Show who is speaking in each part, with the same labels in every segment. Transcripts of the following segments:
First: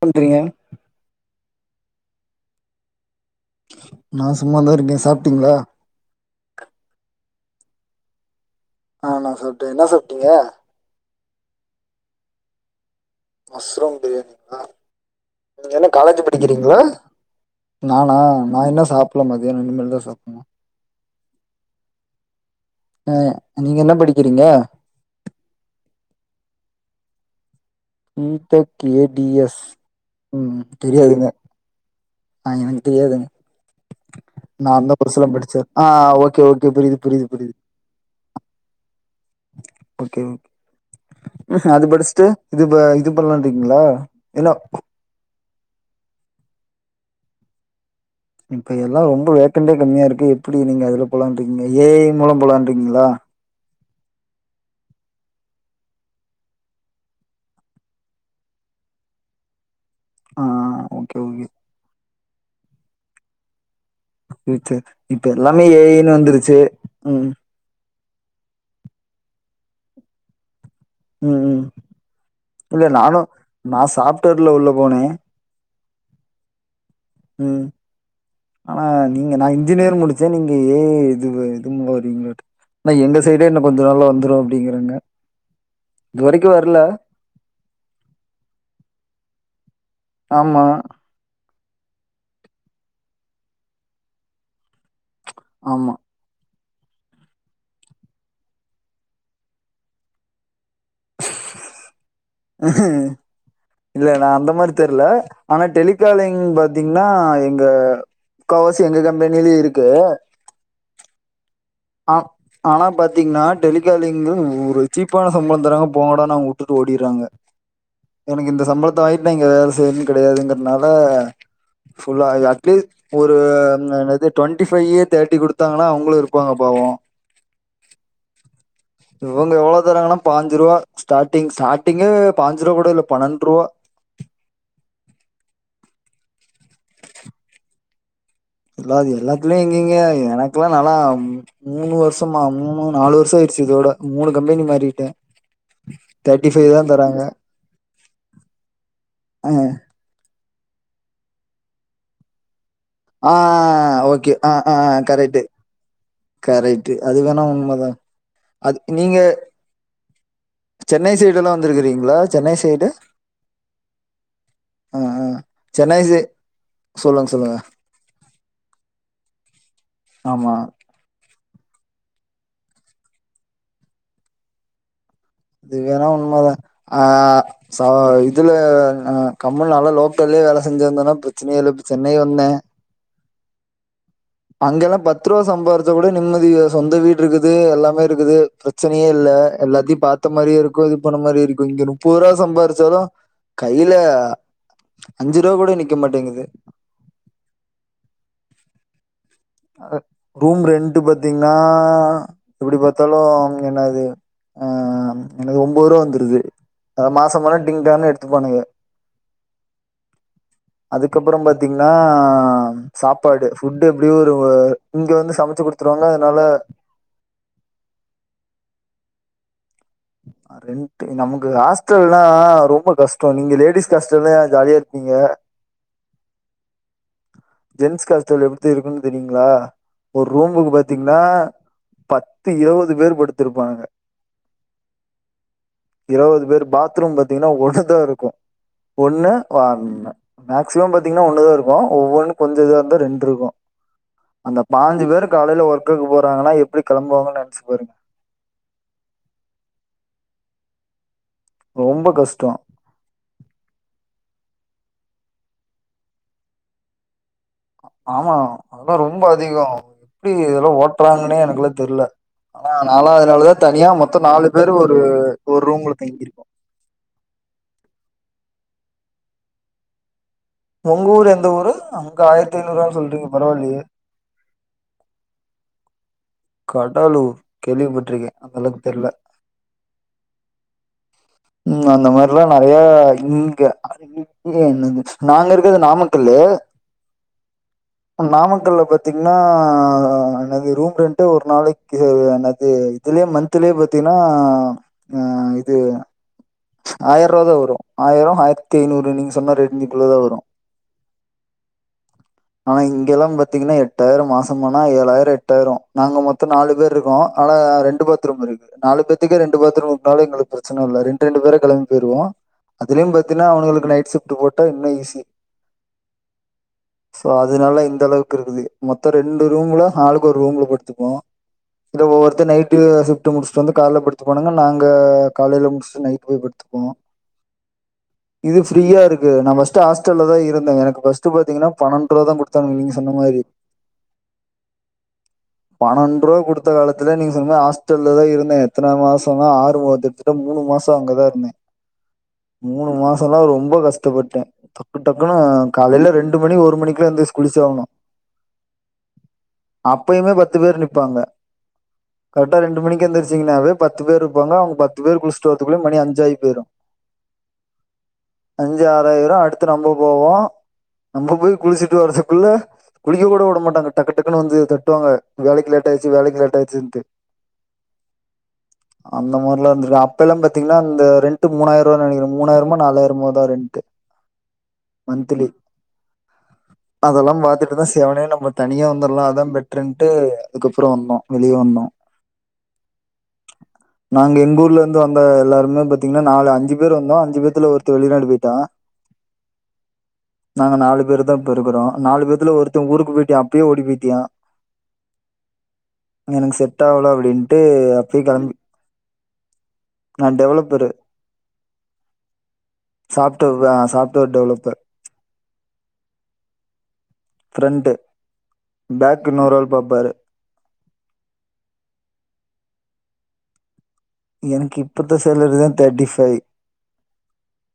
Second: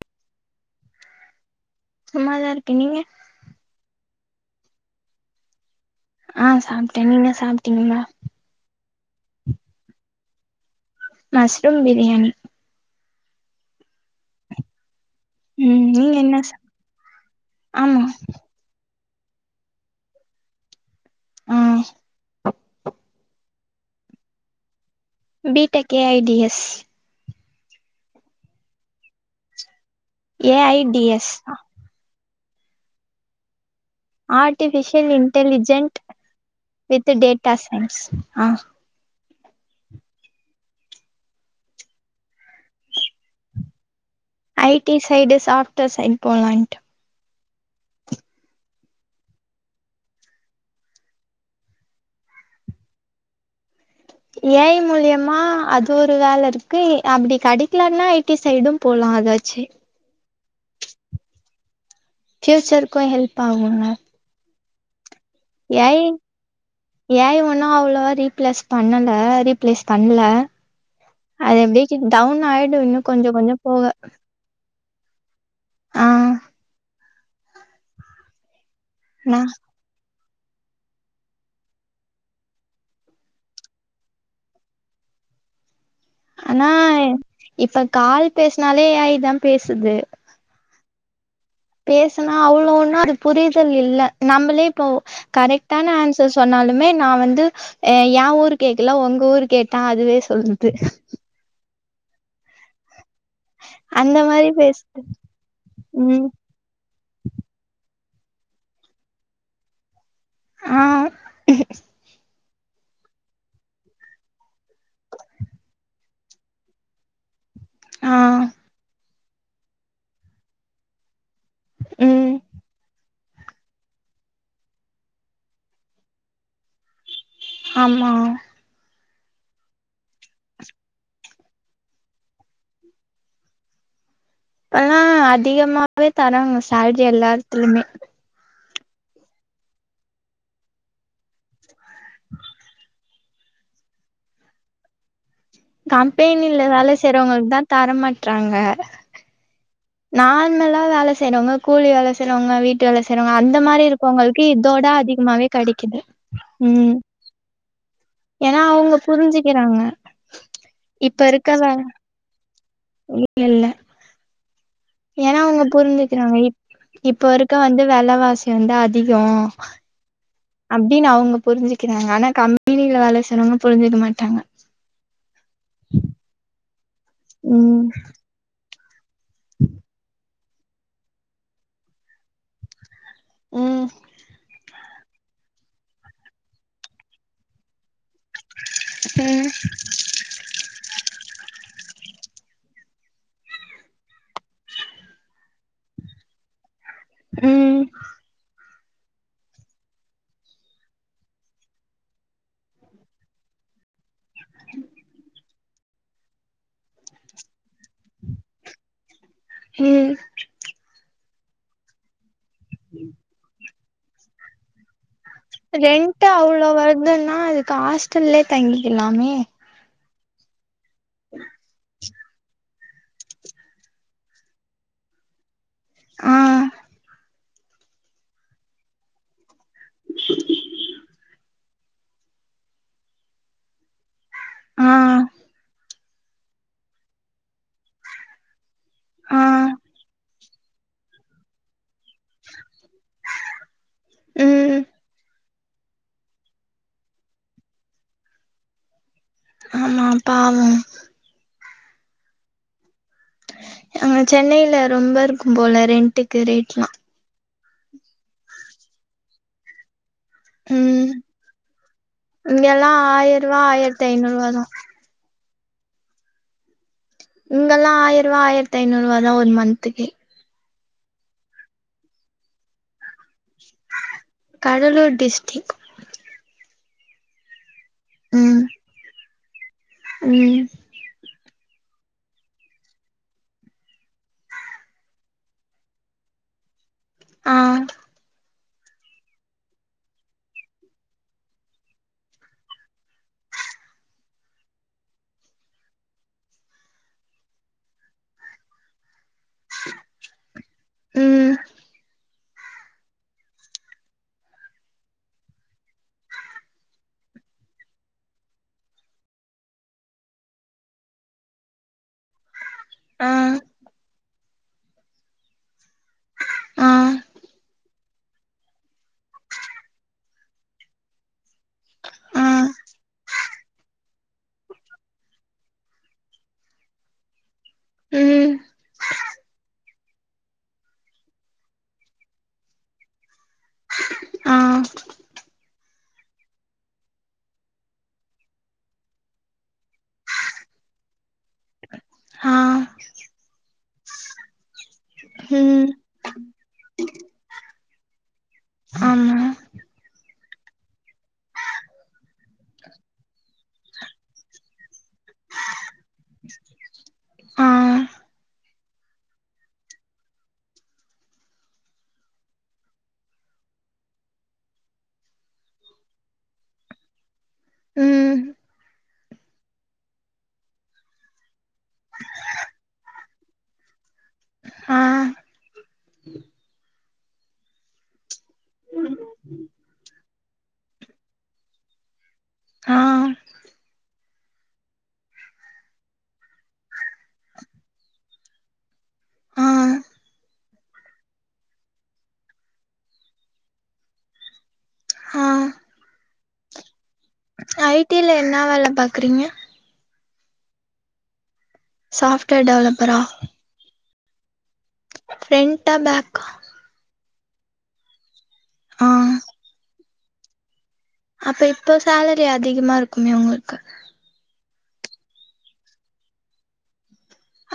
Speaker 1: பண்றீங்க
Speaker 2: சும்மாதா இருக்க நீங்க
Speaker 1: நா சும்மாதா இருக்கே சாப்டீங்ளா
Speaker 2: ஆ சாப்டே நீங்க சாப்டீங்ளா
Speaker 1: ஆ நா சாப்ட என்னா சாப்டிங்க
Speaker 2: மஷ்ரூம் பிரியாணி
Speaker 1: மஷ்ரூம் பிரியாணிங்ளா
Speaker 2: ம்
Speaker 1: என்னா
Speaker 2: நீங்க
Speaker 1: காலேஜூ
Speaker 2: என்ன சாப்
Speaker 1: படிக்றிங்ளா
Speaker 2: ஆமா
Speaker 1: நானா நா என்ன சாப் பில மதியான இனிமேல்தா சாப்புன்னு
Speaker 2: ஆ
Speaker 1: அ நீங்க என்ன படிக்கிறிங்க
Speaker 2: B tech A I D S
Speaker 1: B tech A D S
Speaker 2: ஏ
Speaker 1: ம்
Speaker 2: ஐ டி
Speaker 1: தெரியாதுங்க
Speaker 2: எஸ்
Speaker 1: ஆ எனக்கு தெரியாதுங்க நா அந்த
Speaker 2: ஆர்டிஃபிஷியல்
Speaker 1: கோர்ஸ்லா படிச்சே ஆ
Speaker 2: இன்டலிஜென்ட்
Speaker 1: ஓகே ஓகே புரியுது
Speaker 2: வித்
Speaker 1: புரியுது புரியுது
Speaker 2: டேட்டாஸ் சைன்ஸ் ஆ
Speaker 1: ஓகே அது படிஸ்ட்டு இதுப இது பண்லான்ட்ருக்கீங்ளா
Speaker 2: I T side software side போலான்ட்டு
Speaker 1: இப்ப எல்லா ரொம்ப வேக்கண்ட்டே கம்மியாருக்கு எப்புடி நீங்க அதுல போலான்ருக்கீங்க ஏ ஐ மூலம் போலான்ருக்கீங்ளா
Speaker 2: ஏ ஐ மூலியமா அது ஒரு வேலருக்கு அப்டி கெடைக்லனா ஐ டி சைடும் போலா ஆ அதாச்சே
Speaker 1: ஆ ஓகே ஓகே
Speaker 2: ஃபியூச்சர்க்கு ஹெல்ப்பாவுங்க
Speaker 1: ஃபியூச்சர் இப்ப எல்லாமே ஏ ஐனு வந்துருச்சு ம்
Speaker 2: ரீப்ளஸ் பண்ணல ரீப்ளேஸ் பண்ல
Speaker 1: ம்
Speaker 2: அது
Speaker 1: ம்
Speaker 2: அப்டியே டவுன் ஆயிடும்
Speaker 1: இல்ல
Speaker 2: இன்னும்
Speaker 1: நானு
Speaker 2: கொஞ்சம் கொஞ்சம் போக
Speaker 1: நா சாஃப்ட்வேர்ல உள்ள போனே
Speaker 2: ஆ
Speaker 1: ம் ஆனா நீங்க நா இன்ஜினேர் முடிச் ச்ச நீங்க ஏ ஐ இது இது [unintelligible] ஆனா எங்க சைடே இன்னு கொஞ்ச நாள்ல வந்துரு அப்டிங்கிறாங்க
Speaker 2: ஆனா இப்ப கால் பேஸ்னாலே ஏ ஐ தா பேசுது
Speaker 1: ஆமா
Speaker 2: பேசனா அவ்ளோ ஒன்னு அது புரிதல் இல்ல நம்மளே இப்போ கரெக்டான
Speaker 1: ஆமா
Speaker 2: ஆன்சர் சொன்னாலு மே நா வந்து ஏ ஊரு கேக்கல ஒங்க ஊரு கேட்ட அதுவே சொல்லுது
Speaker 1: இல்ல நா அந்த மாரி தெர்ல ஆனா
Speaker 2: ம்
Speaker 1: டெலிகாலிங் பாத்தீங்னா எங்க க்காவாசி எங்க கம்பெனிலியே இருக்கு
Speaker 2: ஆவ்
Speaker 1: ஆம் ஆனா பாத்தீங்னா டெலிகாலிங்கு ஒரு சீப்பான சம்பளந் தராங்க போங்கடானு அவுங்க வுட்டுட்டு ஓடிர்றாங்க
Speaker 2: ஆ
Speaker 1: எனக்கு இந்த சம்பளத்த வாயிட் நா இங்க வேல செய்யினுன் கெடையாதுங்கறனால ஃபுல்லா
Speaker 2: ம்
Speaker 1: அட்லீ்ஸ் ஒரு ம் என்னது டொண்டி ஃபைய்யி தேர்டி குடுத்தாங்கனா அவுங்ளு இருப் ப்பாங்க பாவோ
Speaker 2: ஆம்மா
Speaker 1: இவுங்க எவ்ளோ தராங்கனா பாஞ்சுருவா ஸ்டார்டிங் ஸ்டார்டிங்கே பாஞ்சுருவா கூட இல்ல பணன்ட்ருவா
Speaker 2: அல்லா அதிகமாவே தராங்க சேல்ரி எல்லாத்துலுமே
Speaker 1: இல்ல அது எல்லாத்லியு இங்க இங்க எனக்லா நாலா ம் மூனு வர்ஷமாம் மூனு நாலு வர் ஷ ஆயிர்ச்சி இதோட மூனு கம்பெனி மாறிட்டே தேர்ட்டி
Speaker 2: கம்பேனில
Speaker 1: ஃபைவ் தா
Speaker 2: வேல
Speaker 1: தராங்க
Speaker 2: செய்றவங்ளுக்தா தரமாட்றாங்க நார்மலா வேல செய்யறவங்க கூலி வேல செய்யறவங்க வீட் டு வேல
Speaker 1: ஆ
Speaker 2: செய்றவங்க அந்த மாரி
Speaker 1: ஓகே
Speaker 2: இருக்கவங்களுக்கு
Speaker 1: ஆ ஆ
Speaker 2: இதோட
Speaker 1: கரெக்ட்டு
Speaker 2: அதிகமாவே கெடைக்குது
Speaker 1: கரெக்ட்டு
Speaker 2: ம்
Speaker 1: அது வேணா உண்மதா
Speaker 2: ஏனா
Speaker 1: அது
Speaker 2: அவங்க
Speaker 1: நீங்க
Speaker 2: புரிஞ்சுக்கிறாங்க
Speaker 1: சென்னை
Speaker 2: இப்ப
Speaker 1: சைடு எல்லா
Speaker 2: இருக்கதா
Speaker 1: வந்திருக்கிறீங்களா சென்னை சைடு
Speaker 2: இல்லல்ல
Speaker 1: ஆ ஆ
Speaker 2: ஏனா அவங்க
Speaker 1: சென்னை சை
Speaker 2: புரிஞ்சக்கிறாங்க இப்
Speaker 1: சொல்லுங்க
Speaker 2: இப்ப இருக்க
Speaker 1: சொல்லுங்க
Speaker 2: வந்து வெலவாசி வந்து அதிகோ
Speaker 1: ஆமா
Speaker 2: அப்டின்னு அவங்க புரிஞ்சுக்கிறாங்க ஆனா கம்பெனில வேலை செய்றவங்க புரிஞ்சுக்க மாட்டாங்க
Speaker 1: அது வேணா உண்மதா ஆ
Speaker 2: ம்
Speaker 1: ச இதுல ஆ கம்பனில நால லோக்கல்லயே வேல செஞ்சிருந்தனா இப்ப பிரச்சனயே இல்ல இப்ப சென்னை வந்தே
Speaker 2: ம்
Speaker 1: அங்க எல்லா பத்து ரூவா சம்பாதிச்சா கூட நிம்மதி சொந்த வீடு இருக்குது எல்லாமே இருக்குது பிரச்சனையே இல்ல
Speaker 2: ம்
Speaker 1: எல்லாத்தையு பாத் இருக்கு இது பண்ண மாதிரி இருக்கு இங்க முப்பது ரூவா சம்பாரிச்சாலு கையில அஞ்சு ரூவா கூட நிக்க மாட்டேங்குது
Speaker 2: ம்
Speaker 1: ரூம் ரெண்ட் பாத்தீங்கன்னா எப்படி பார்த்தாலு அங்க என்ன இது ஆ எனக்கு ஒம்போ ரூவா வந்துருது அத மாசம் மானா டிங்டானு எடுத்துபானுங்க
Speaker 2: ம்
Speaker 1: அதுக்கப்பறம் பாத்தீங்கன்னா சாப்பாடு ஃபுட்டு் எப்டி ஒரு இங்க வந்து சமைச்சு குடுத்துருவாங்க.
Speaker 2: ரெண்ட்
Speaker 1: அதனால
Speaker 2: அவ்வள வருதுன்னா அதுக்கு ஹாஸ்டல்லே தங்கிக்கலாமே
Speaker 1: ரெண்ட் நமக்கு ஹாஸ்டல்லா ரொம்ப கஷ்டொ நீங்க லேடிஸ் ஹாஸ்டல்ல ஜாலியா இருப்பீங்க
Speaker 2: ஆ
Speaker 1: ஜென்ஸ் காஸ்டல் எப்படித்த இருக்குன்னு தெரியுங்களா ஒரு ரூமுக்கு பாத்தீங்ன்னா பத்து இருவது பேர் படுத்திருப்பானுங்க
Speaker 2: ஆ
Speaker 1: இருவது பேர் பாத்ரூம் பாத்தீங்கன்னா ஒண்ணுதா இருக்கு ஒண்ணு
Speaker 2: ஆ
Speaker 1: மேக்சிமம் பாத்தீங்ன்னா ஒண்ணுதா இருக்கு ஒவ்வொன்னு கொஞ்சம் இதா இருந்தா ரெண்டு இருக்கு அந்த
Speaker 2: ம்
Speaker 1: பாஞ்சு பேர்க் காலையல ஒர்க்குக்கு போறாங்கன்னா எப்டி கெளம்புவாங்கன்னு நெனைச்சு பாருங்க
Speaker 2: ஆமா பாவம்
Speaker 1: ரொம்ப கஷ்ட
Speaker 2: அங்க சென்னையில ரொம்ப இருக்கும் போல ரெண்ட்க்கு ரேட்ல்லா
Speaker 1: ஆமா அதெல்லா ரொம்ப அதிக எப்டி இதெல்லா
Speaker 2: ம்
Speaker 1: ஓட்டுறாங்கன்னே எனக்கு எல்லா தெரில ஆனா
Speaker 2: இங்கெல்லா
Speaker 1: நாலா அதுனாலதா
Speaker 2: ஆயிரூவா
Speaker 1: தனியா
Speaker 2: ஆயிரத்தி
Speaker 1: மொத்த நாலு
Speaker 2: ஐநூறுவா தா
Speaker 1: பேர் ஒரு ஒரு ரூம்ல தங்கிருக்கோ
Speaker 2: இங்கல்லா ஆயிரூவா ஆயிரத்தி ஐநூறு ரூவா தா ஒரு மந்த்க்கே
Speaker 1: உங்க ஊர் எந்தஊரு அங்க ஆயிரத்தைநூறு வானு சொல்றீங்
Speaker 2: கடலூர் டிஸ்டிக்
Speaker 1: கடலூர் கேள்விப்பட்டிருக்கே
Speaker 2: ம்
Speaker 1: அந்தளவுக்கு தெரில
Speaker 2: ம்
Speaker 1: ம் அந்த மாரில்லா நெறைய இங்க நாங்க இருக்கது நாமக்கலு அ
Speaker 2: ஆ
Speaker 1: க்கல்ல பாத்தீங்ன்னா என்னது ரூம் ரென்ட் ஒரு நாளைக்கு என்னது இதுலயே மன்த் பாத்தீங்கன்னா இது ச் ஆயிரூவா தா வரு ஆயிர ஆயிரத்தி ஐநூறு நீங்க சொ சொன்ன ரேஞ்சுக்குள்ள தா வரு
Speaker 2: ம்
Speaker 1: ஆனா இங்க எல்லா பாத்தீங்கன்னா எட்டாயிர மாசம் ஆனா ஏழாயிர எட்டாயிர நாங்க மொத்தம் நாலு பேர் இருக்கோ ஆனா அ ரெண்டு பாத்ரூம் இருக்கு நாலு பேத்துக்கே ரெண்டு பாத்ரூம் உட்டாலு எங்களுக்கு பிரச்சன இல்ல ரெண் ரெண்டு பேரு கெலம்பி போயிருவோ அதுலயும்
Speaker 2: ஆ
Speaker 1: பாத்தீனா அவுனுங்களுக்கு நைட் ஷிப் ட்டு போட்டா இன்னு ஈஸி
Speaker 2: அ
Speaker 1: சோ அதுனால இந்த அளவுக்கு இருக்குது மொத்தோ ரெண்டு ரூம்ல அளுக்கு ஒரு ரூம்ல படுத்துப்போ இத ஒவ்வொருத்த
Speaker 2: ஆ
Speaker 1: நைட்டு ஷிப்ட் முடிச்சிட்டு வந்து கால்ல படித்துபானுங்க நாங்க காலையில முடிச்சிட்டு நைட் போய் படுத்துப்போ
Speaker 2: ம்
Speaker 1: இது ஃப்ரீயா இருக்கு நா ஃபஸ்ட் ஹாஸ் ஹாஸ்டல்ல தா இருந்த எனக்கு ஃபஸ்ட் பாத்தீங்கன்னா பன்னெண்டு ரூபா தா குடுத்தாங்க நீங்க சொன்னா மாரி
Speaker 2: ஆ
Speaker 1: பன்னெண்டு ரூபா குடுத்த காலத்துல நீங்க சொன்ன மாரி ஹாஸ்டல்ல தா இருந்தே எத்தன மாசமா ஆறு மா கிட்டத்தட்ட மூணு மாச த அங்கதா இருந்தே
Speaker 2: ஆ
Speaker 1: மூணு மாசம்லா ரொம்ப ரொம்ப கஷ்டப்பட்டே டக்கு டக்குன்னு அ
Speaker 2: ம்
Speaker 1: காலையில ரெண்டு மணி ஒரு மணிக்குல எந்திரிச் குளிச்சே ஆகணு
Speaker 2: [unintelligible]
Speaker 1: அப்பயுமே பத்து பேர் நிப்பாங்க கரெக்டா ரெண்டு மணிக்கு எந்திரிச்சிங்கன்னாவே பத்து பேர் இருப்பாங்க அவங்க பத்து பேர் குளிச்சுட்டு வர் அதுக்குள்ள மணி அஞ்சாயி பேயிரோ
Speaker 2: ஆ
Speaker 1: அஞ்சு ஆறாயிரோ அடுத்து நம்ப போவோ நம்ம போய் குளிச்சிட்டு வரதுக்குள்ள குளிக்க கூட உட மாட்டாங்க டக்கு டக்குன்னு வந்து தட்டுவாங்க வேலைக்கு லேட்ட ஆயிட்சி வேலைக்கு லேட்ட ஆயிட்சின்டு
Speaker 2: ம்.
Speaker 1: அந்த மாரில இருந்திருக்கே அப் அப்பெல்லா பாத்தீங்கன்னா அந்த ரெண்ட்டு மூணாயிர ரூபான்னு நெனைக்றே மூணாயிரமோ நாலாயிரமோ தா ரெண்ட்
Speaker 2: ஆ
Speaker 1: மந்த்லி
Speaker 2: [unintelligible]
Speaker 1: அதெல்லாம் பாத்துட்டு தா சிவனேன்னு நம்ம தனியா வந்துர்லா அதான் பெட்ருன்ட்டு அதுக்கப்புறோ வந்தோ வெளியே வந்தோ
Speaker 2: அ
Speaker 1: நாங்க எங்க ஊர்ல ந்து வந்த எல்லாருமே பாத்தீங்கன்னா நாலு அஞ்சு பேர் வந்தோ அஞ்சு பேத்துல ஒருத்தே வெளிநாடு போயிட்டா
Speaker 2: ஆ
Speaker 1: நாங்க நாலு பேரு தா இப்ப இருக்குறோ நாலு பேத்துல ஒருத்த ஊருக்கு போயிட்டா அப்பயே ஓடி போயிட்டியா
Speaker 2: அ
Speaker 1: எனக்கு செட் ஆகல அப்டின்
Speaker 2: ஐ டி ல என்ன வேலை பாக்குறீங்க
Speaker 1: நா டெவலப்பரு
Speaker 2: சாப்ட்வேர் டெவலப்பரா
Speaker 1: தேர்ட் டெவலப்பர்
Speaker 2: ஃப்ரண்டா பேக்கா
Speaker 1: ஃப்ரெண்ட்
Speaker 2: ஆ
Speaker 1: பேக் இன்னொரு ஆள் பாப்பாரு
Speaker 2: அப்ப இப்போ சேலரி அதிகமா இருக்குமே உங்களுக்கு
Speaker 1: எனக்கு இப்போத்த சேலரி தா தேர்ட்டி ஃபைவ்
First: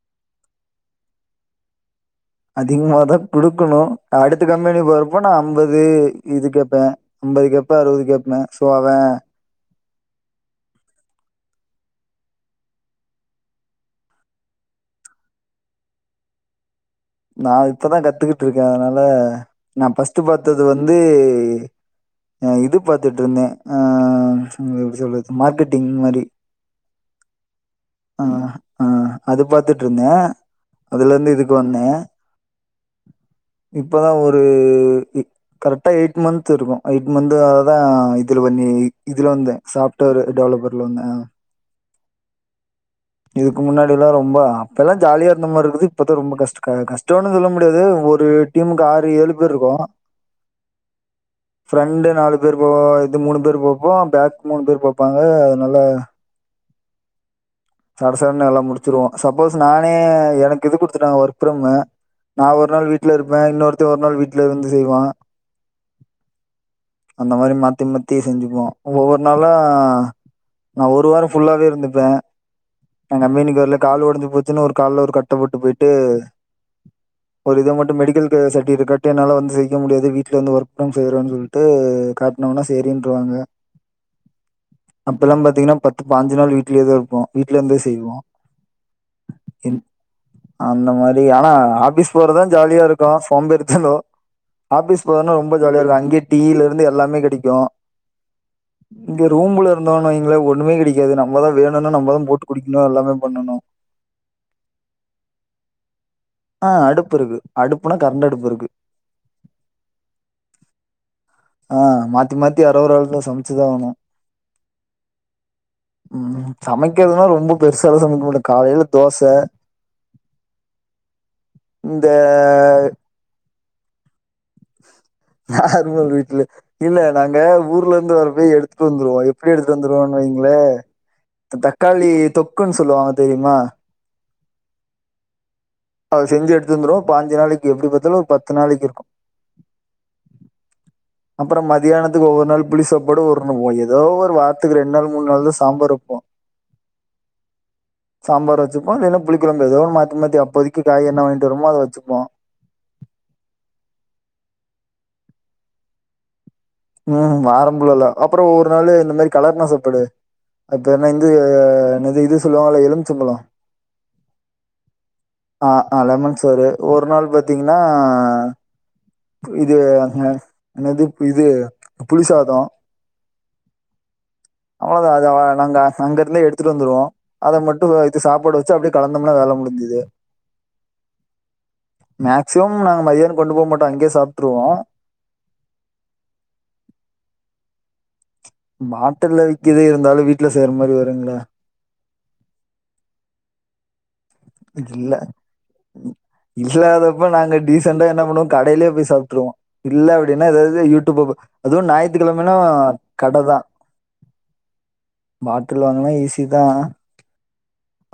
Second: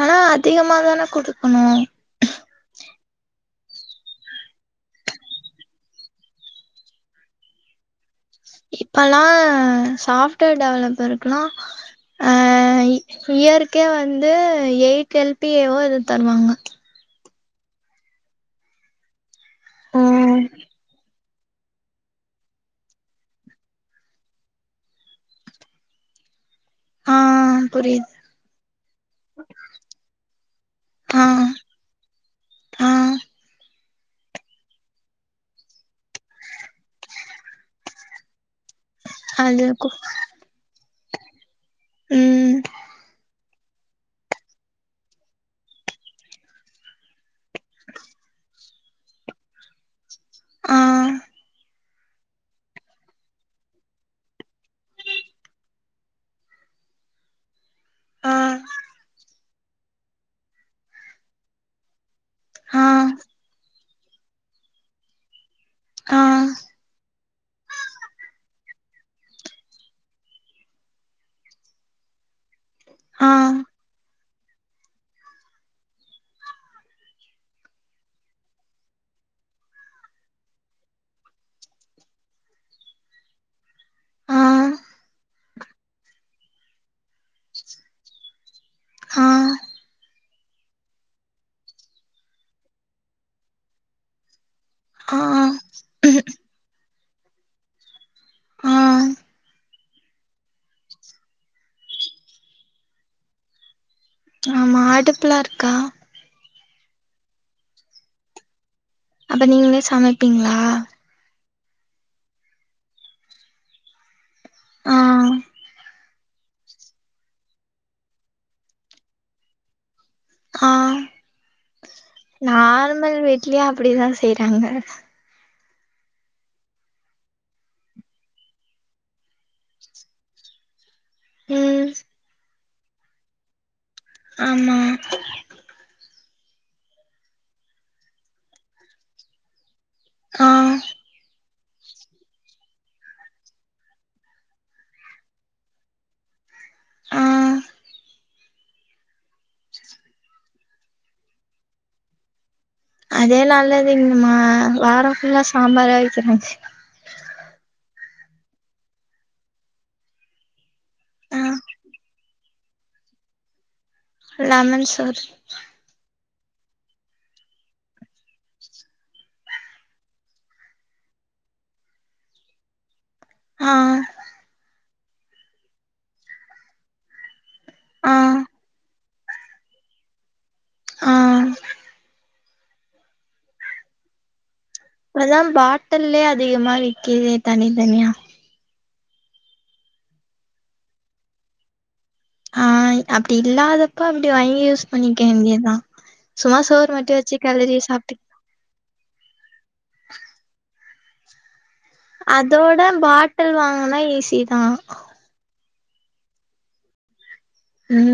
Speaker 2: ஆனா அதிகமா தானே குடுக்கணு
Speaker 1: அதிகமாதா குடுக்கணு அடுத்த கம்பெனி போறப்போ நான் ஐம்பது இது கேப்பேன் ஐம்பது கேப்பே அறுவது கேப்பே
Speaker 2: இப்பல்லா சாப்ட்வேர் டெவலப்பருக்கெல்லா அ இயருக்கே வந்து எயிட் எல் பி ஏ வோ ஏதோ தருவாங்க
Speaker 1: நா இப்பதா கத்துக்கிட்டு இருக்கே அதனால நான்
Speaker 2: ஓ
Speaker 1: ஃபஸ்ட் பாத்தது வந்து எ அ இது பாத்திட்டு இருந்தே அ எப்டி சொல்றது மார்க்கெட்டிங் மாரி
Speaker 2: ஆ புரியுது
Speaker 1: அ அ அது பாத்துட்டு இருந்தே அதுல இருந்து இதுக்கு வந்தே
Speaker 2: அ ம்
Speaker 1: இப்பதா ஒரு கரெக்டா எயிட் மந்த் இருக்கு எயிட் மந்த்துதா அதா இது இது பண்ணி இதுல வந்தே
Speaker 2: அது கு
Speaker 1: சாஃப்ட்வேர் டெவலப்பர்ல வந்த ஆ
Speaker 2: ம்
Speaker 1: இதுக்கு முன்னாடில்லா ரொம்பா அப்பல்லா ஜாலியா இருந்த மாரி இருந்து இப்பத்தா ரொம்ப கஷ்ட க கஷ்டோன் னு சொல்ல முடியாது ஒரு டீமுக்கு ஆறு ஏழு பேர் இருக்கோ
Speaker 2: ஆ
Speaker 1: ஃப்ரண்ட் நாலு பேர் போ இது மூணு பேர் பாப்போ பேக் மூணு பேர் பாப்பாங்க அதுனால்ல
Speaker 2: ஆ
Speaker 1: சடசடன்னு எல்லாம் முடிச்சிருவோ சப்போஸ் நானே எனக்கு இது குடுத்துட்டாங் ஒர்க் ஃப்ரம் நா ஒரு
Speaker 2: ஆ
Speaker 1: நாள் வீட்ல இருப்ப இன்னொருத்த ஒரு நாள் வீட்ல இருந்து செய்வான்
Speaker 2: ஆ
Speaker 1: அந்த மாரி மாத்தி மாத்தி செஞ்சுப்போ ஒ ஒவ்வொரு நாளு நா ஒரு வாரம் ஃபுல்லாவே இருந்துப்ப நா
Speaker 2: ஆ
Speaker 1: கம்பெனிக்கு வர்ல கால் ஒடைஞ்சு போச்சின்ன்னு ஒரு கால்ல ஒரு கட்ட போட்டு போயிட்டு ஒரு இத மட்டும் மெடிக்கல் க சர்ட்டிக்ட்ட காட்டி என்னால வந்து ஸெய்க்க முடியாது வீட்ல வந்து ஒர்க் ஃப்ரம் செய்யறேன்னு சொல்லிட்டு கா ட்டுனோன்ன சேரின்றுவாங்க
Speaker 2: ஆ
Speaker 1: அப்பல்லாம் பாத்தீங்கன்னா பத்து பானஞ்சு நாள் வீட்லயேதா இருப்போ வீட்ல இருந்து செய்வோ
Speaker 2: ஆ
Speaker 1: என் அந்ந மாரி ஆனா ஆஃபிஸ் போறதா ஜாலியா இருக்கு சோம்பேரித்தனொ ஆஃபிஸ்
Speaker 2: ஆ
Speaker 1: போதனா ரொம்ப ஜாலியா இருக்கு அங்கே டீயில இருந்து எல்லாமே கெடைக்கு
Speaker 2: ஆ
Speaker 1: இங்க ரூம்புல இருந்தோன் வைங்களே ஒன்னுமே கெடைக்காது நம்மதா வேணுனா நம்மதா போட்டு குடிக்கணு எல்லாமே பண்ணணு
Speaker 2: ஆமா ஆடுப்புல்லா இருக்கா?
Speaker 1: ஆ அடுப்புருக்கு அடுப்புனா கரண்ட் அடுப்பு இருக்கு
Speaker 2: அப்ப நீங்களே சமைப்பீங்ளா?
Speaker 1: ஆ மாத்தி மாத்தி யாரோ ஒரு ஆள் சமைச்சுதா ஆவனு
Speaker 2: ஆ
Speaker 1: ம் சமைக்கிறதுன்னா ரொம்பொ பெருசால சமைக்க மாட்டே காலைல தோச
Speaker 2: ஆ
Speaker 1: இந்த
Speaker 2: நார்மல் வெட் ட்லேயே அப்படிதா செய்யறாங்க.
Speaker 1: நார்மல் வீட்டுல இல்ல நாங்க ஊர்ல இருந்து வரப்பையே எடுத்துட்டு வந்துருவோ எப்டி எடுத்துட்டு வந்துருவோம் வைங் வே த
Speaker 2: ம்
Speaker 1: தக்காளி தொக்குன் சொல்லுவாங்க தெரியுமா
Speaker 2: ஆமா
Speaker 1: ப்ப அது செஞ்சு எடுத்துட்டு வந்துருவோ பானஞ்சு நாளைக்கு எப்டி பாத்தாலு ஒரு பத்து நாளைக்கு இருக்கு
Speaker 2: ஆ
Speaker 1: அப்பறம் மதியானத்துக்கு ஒவ்வொரு நாள் புளி சாப்பாடு ஒரு ஒ எதோ ஒரு வாரத்துக்கு ரெண்டு நாள் மூணு நாள்தா சாம்பார் வப்போ
Speaker 2: ஆ
Speaker 1: சாம்பார் வச்சுப்போ இல்லைனா புளி கொழம்பு எதோ ஒன் மாத்தி மாத்தி அப்போதைக்கு காய் என்ன வாங்கீட்டு வருவமோ அத வச்சுப்போ
Speaker 2: அதே நல்லதுங்கமா வாரம் ஃபுல்லா சாம்பாரே வெக்கிறாங்
Speaker 1: ம் வாரம் ஃபுல்லால அப்பறொ ஒரு நாளு இந்த மாரி கலர் நாசப்படு அப்ப என்ன இந்து
Speaker 2: ஆ
Speaker 1: நிது இது சொல்லுவாங்கல்ல எலுமிச்சம்பழோ
Speaker 2: லெமன் சோறு
Speaker 1: ஆ அ லெமன் சோறு ஒரு நாள் பாத்தீங்கன்னா இது அ என்னது இது புளி சாதோ
Speaker 2: ஆ
Speaker 1: அவ்ளோதா அத நாங்க அங்க இருந்தே எடுத்துட்டு வந்துடுவோ அத மட்டு வெ
Speaker 2: ஆ
Speaker 1: இது சாப்பாடு வச்சு அப்டியே கலந்தோம்னா வேல முடிஞ் ந்தது
Speaker 2: ஆ
Speaker 1: மேக்சிமம் நாங்க மதியானோ கொண்டு போக மாட்டோ அங்கே சாப்ட்டுருவோ
Speaker 2: இப்பஎல்லா பாட்டல்லே அதிகமா விக்கிது தனி தனியா
Speaker 1: பாட்டுல விக்கது இருந்தாலு வீட்டுல செய்ற மாதிரி வருங்கள
Speaker 2: ஆ அப்படி இல்லாதப்ப அப்படி வாங்கி யூஸ்
Speaker 1: இல்ல.
Speaker 2: பண்ணிக்கே வேண்டியதுதா
Speaker 1: இல்லாதப்ப நாங்க டீசெண்டா என்ன பண்ணுவோ கடையிலயே போய் சாப்பிட்டுருவோ இல்ல அப்பிடினா ஏதாவது யு போ அதுவும் ஞாயிற்றுக்கிழமைன்னா
Speaker 2: அதோட
Speaker 1: கடை
Speaker 2: பாட்டில்
Speaker 1: தான்
Speaker 2: வாங்குனா ஈஸி தா
Speaker 1: மா ங்கன்னா ஈஸி தா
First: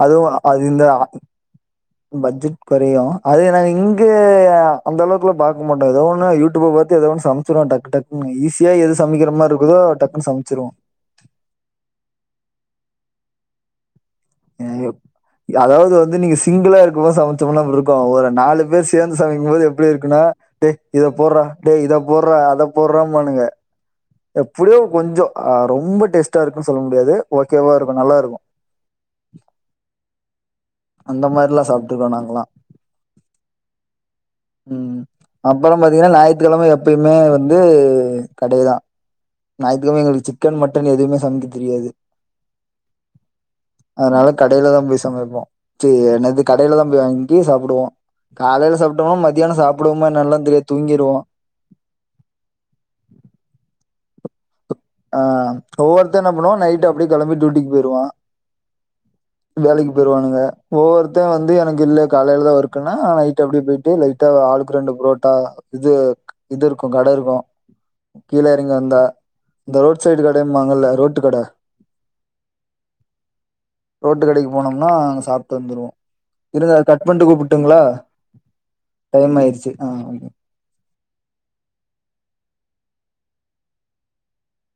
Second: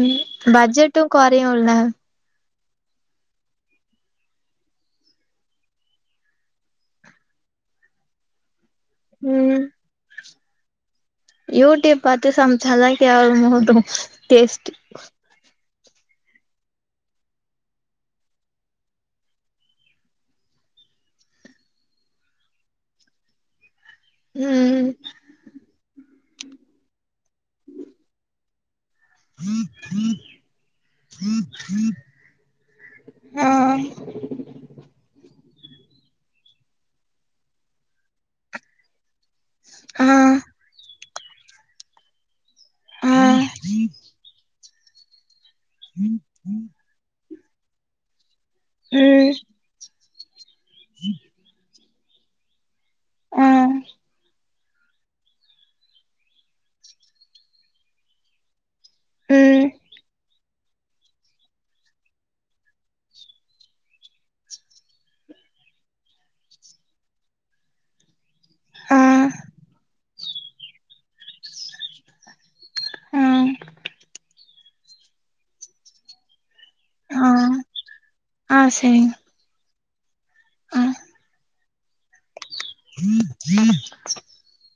Speaker 1: அதுவு அது இந்த
Speaker 2: குறையூலா
Speaker 1: குறையு அதது நாங்க இங்க அந்த அளவுக்குல பாக்க மாட்டோ ஏத ஒண்ணுன யூடியூப் பாத்து ச வோம் டக்கு டக்னு ஈசி எது சமைக்கிற மாரி
Speaker 2: ம்
Speaker 1: இருக்குதோ டக்குன்னு சமைச்சிருவோ
Speaker 2: யூடியூப் பாத்து [unintelligible] டேஸ்ட்
Speaker 1: ஏ- அதாவது வந்து நீங்க சிங்கிளா இருக்குபோது சமைச்சோம்னா அப்டி இருக்கு ஒரு நாலு பேர் சேர்ந்து சமைக்கும்போது எப்படி இருக்குன்னா டே இத போடுறா டே இத போடுறா அத போடுறா பாண்ணுங்க எப்படியோ
Speaker 2: ம்
Speaker 1: கொஞ்ச ரொம்ப டேஸ்ட்டா இருக்குன்னு சொல்ல முடியாது ஓகேவா இருக்கு நல்லா இருக்கு
Speaker 2: [inaudible]
Speaker 1: அந்த மாதிரி எல்லா சாப்பிட்டுக்கோ நாங்களா
Speaker 2: ஆ
Speaker 1: ம் அப்புற பாத்தீங்கன்னா ஞாயிற்றுக்கிழமை எப்பயுமே வந்து கடையதா ஞாயிற்க்கிலமை
Speaker 2: ஆ
Speaker 1: எங்களுக்கு சிக்கன் மட்டன் எதுவுமே சமைக்க தெரியாது
Speaker 2: ஆ
Speaker 1: அதனால கடையில தா போய் சமைப்போ சீ என்னது கடையில தான் போய் வாங்க கீ சாப்பிடுவோ காலையில சாப்பிட்டோம்னா
Speaker 2: ம்
Speaker 1: மத்தியான சாப்பிடுவோம என்னன்னுலா தெரியாது தூங்கிடுவோ
Speaker 2: ஆ
Speaker 1: ஆ ஒவ்வொருத்த என்ன பண்ணுவோ நைட் அப்படியே கிளம்பி டூட்டிக்கு போயிருவா
Speaker 2: ம்
Speaker 1: வேலைக்கு போய்ரூவானுங்க ஒவ்வொருத்தை வந்து எனக்கு இல்ல காலையிலதா ஒர்க் அப்டினா நைட் அப்படியே போயிட்டு லைட்டா ஆளுக்கு ரெண்டு புரோட்டா இது இது இருக்கு கடை இருக்கு கீழே இறிங்க
Speaker 2: ஆ
Speaker 1: வந்தா இந்த ரோட் சைடு கடைங்கபங்களா ரோட்டு கடை
Speaker 2: ஆ
Speaker 1: ரோட்டு கடைக்கு போனோம்னா அங்க சாப்பிட்டு வந்துடுவோ இருங்கா அத கட் பண்ணிட்டு
Speaker 2: ஆ
Speaker 1: கூப்பிட்டுங்களா
Speaker 2: ஆ சரிங்க
Speaker 1: டைம் ஆயிடுச்சு ஆ
Speaker 2: ஆ [inaudible]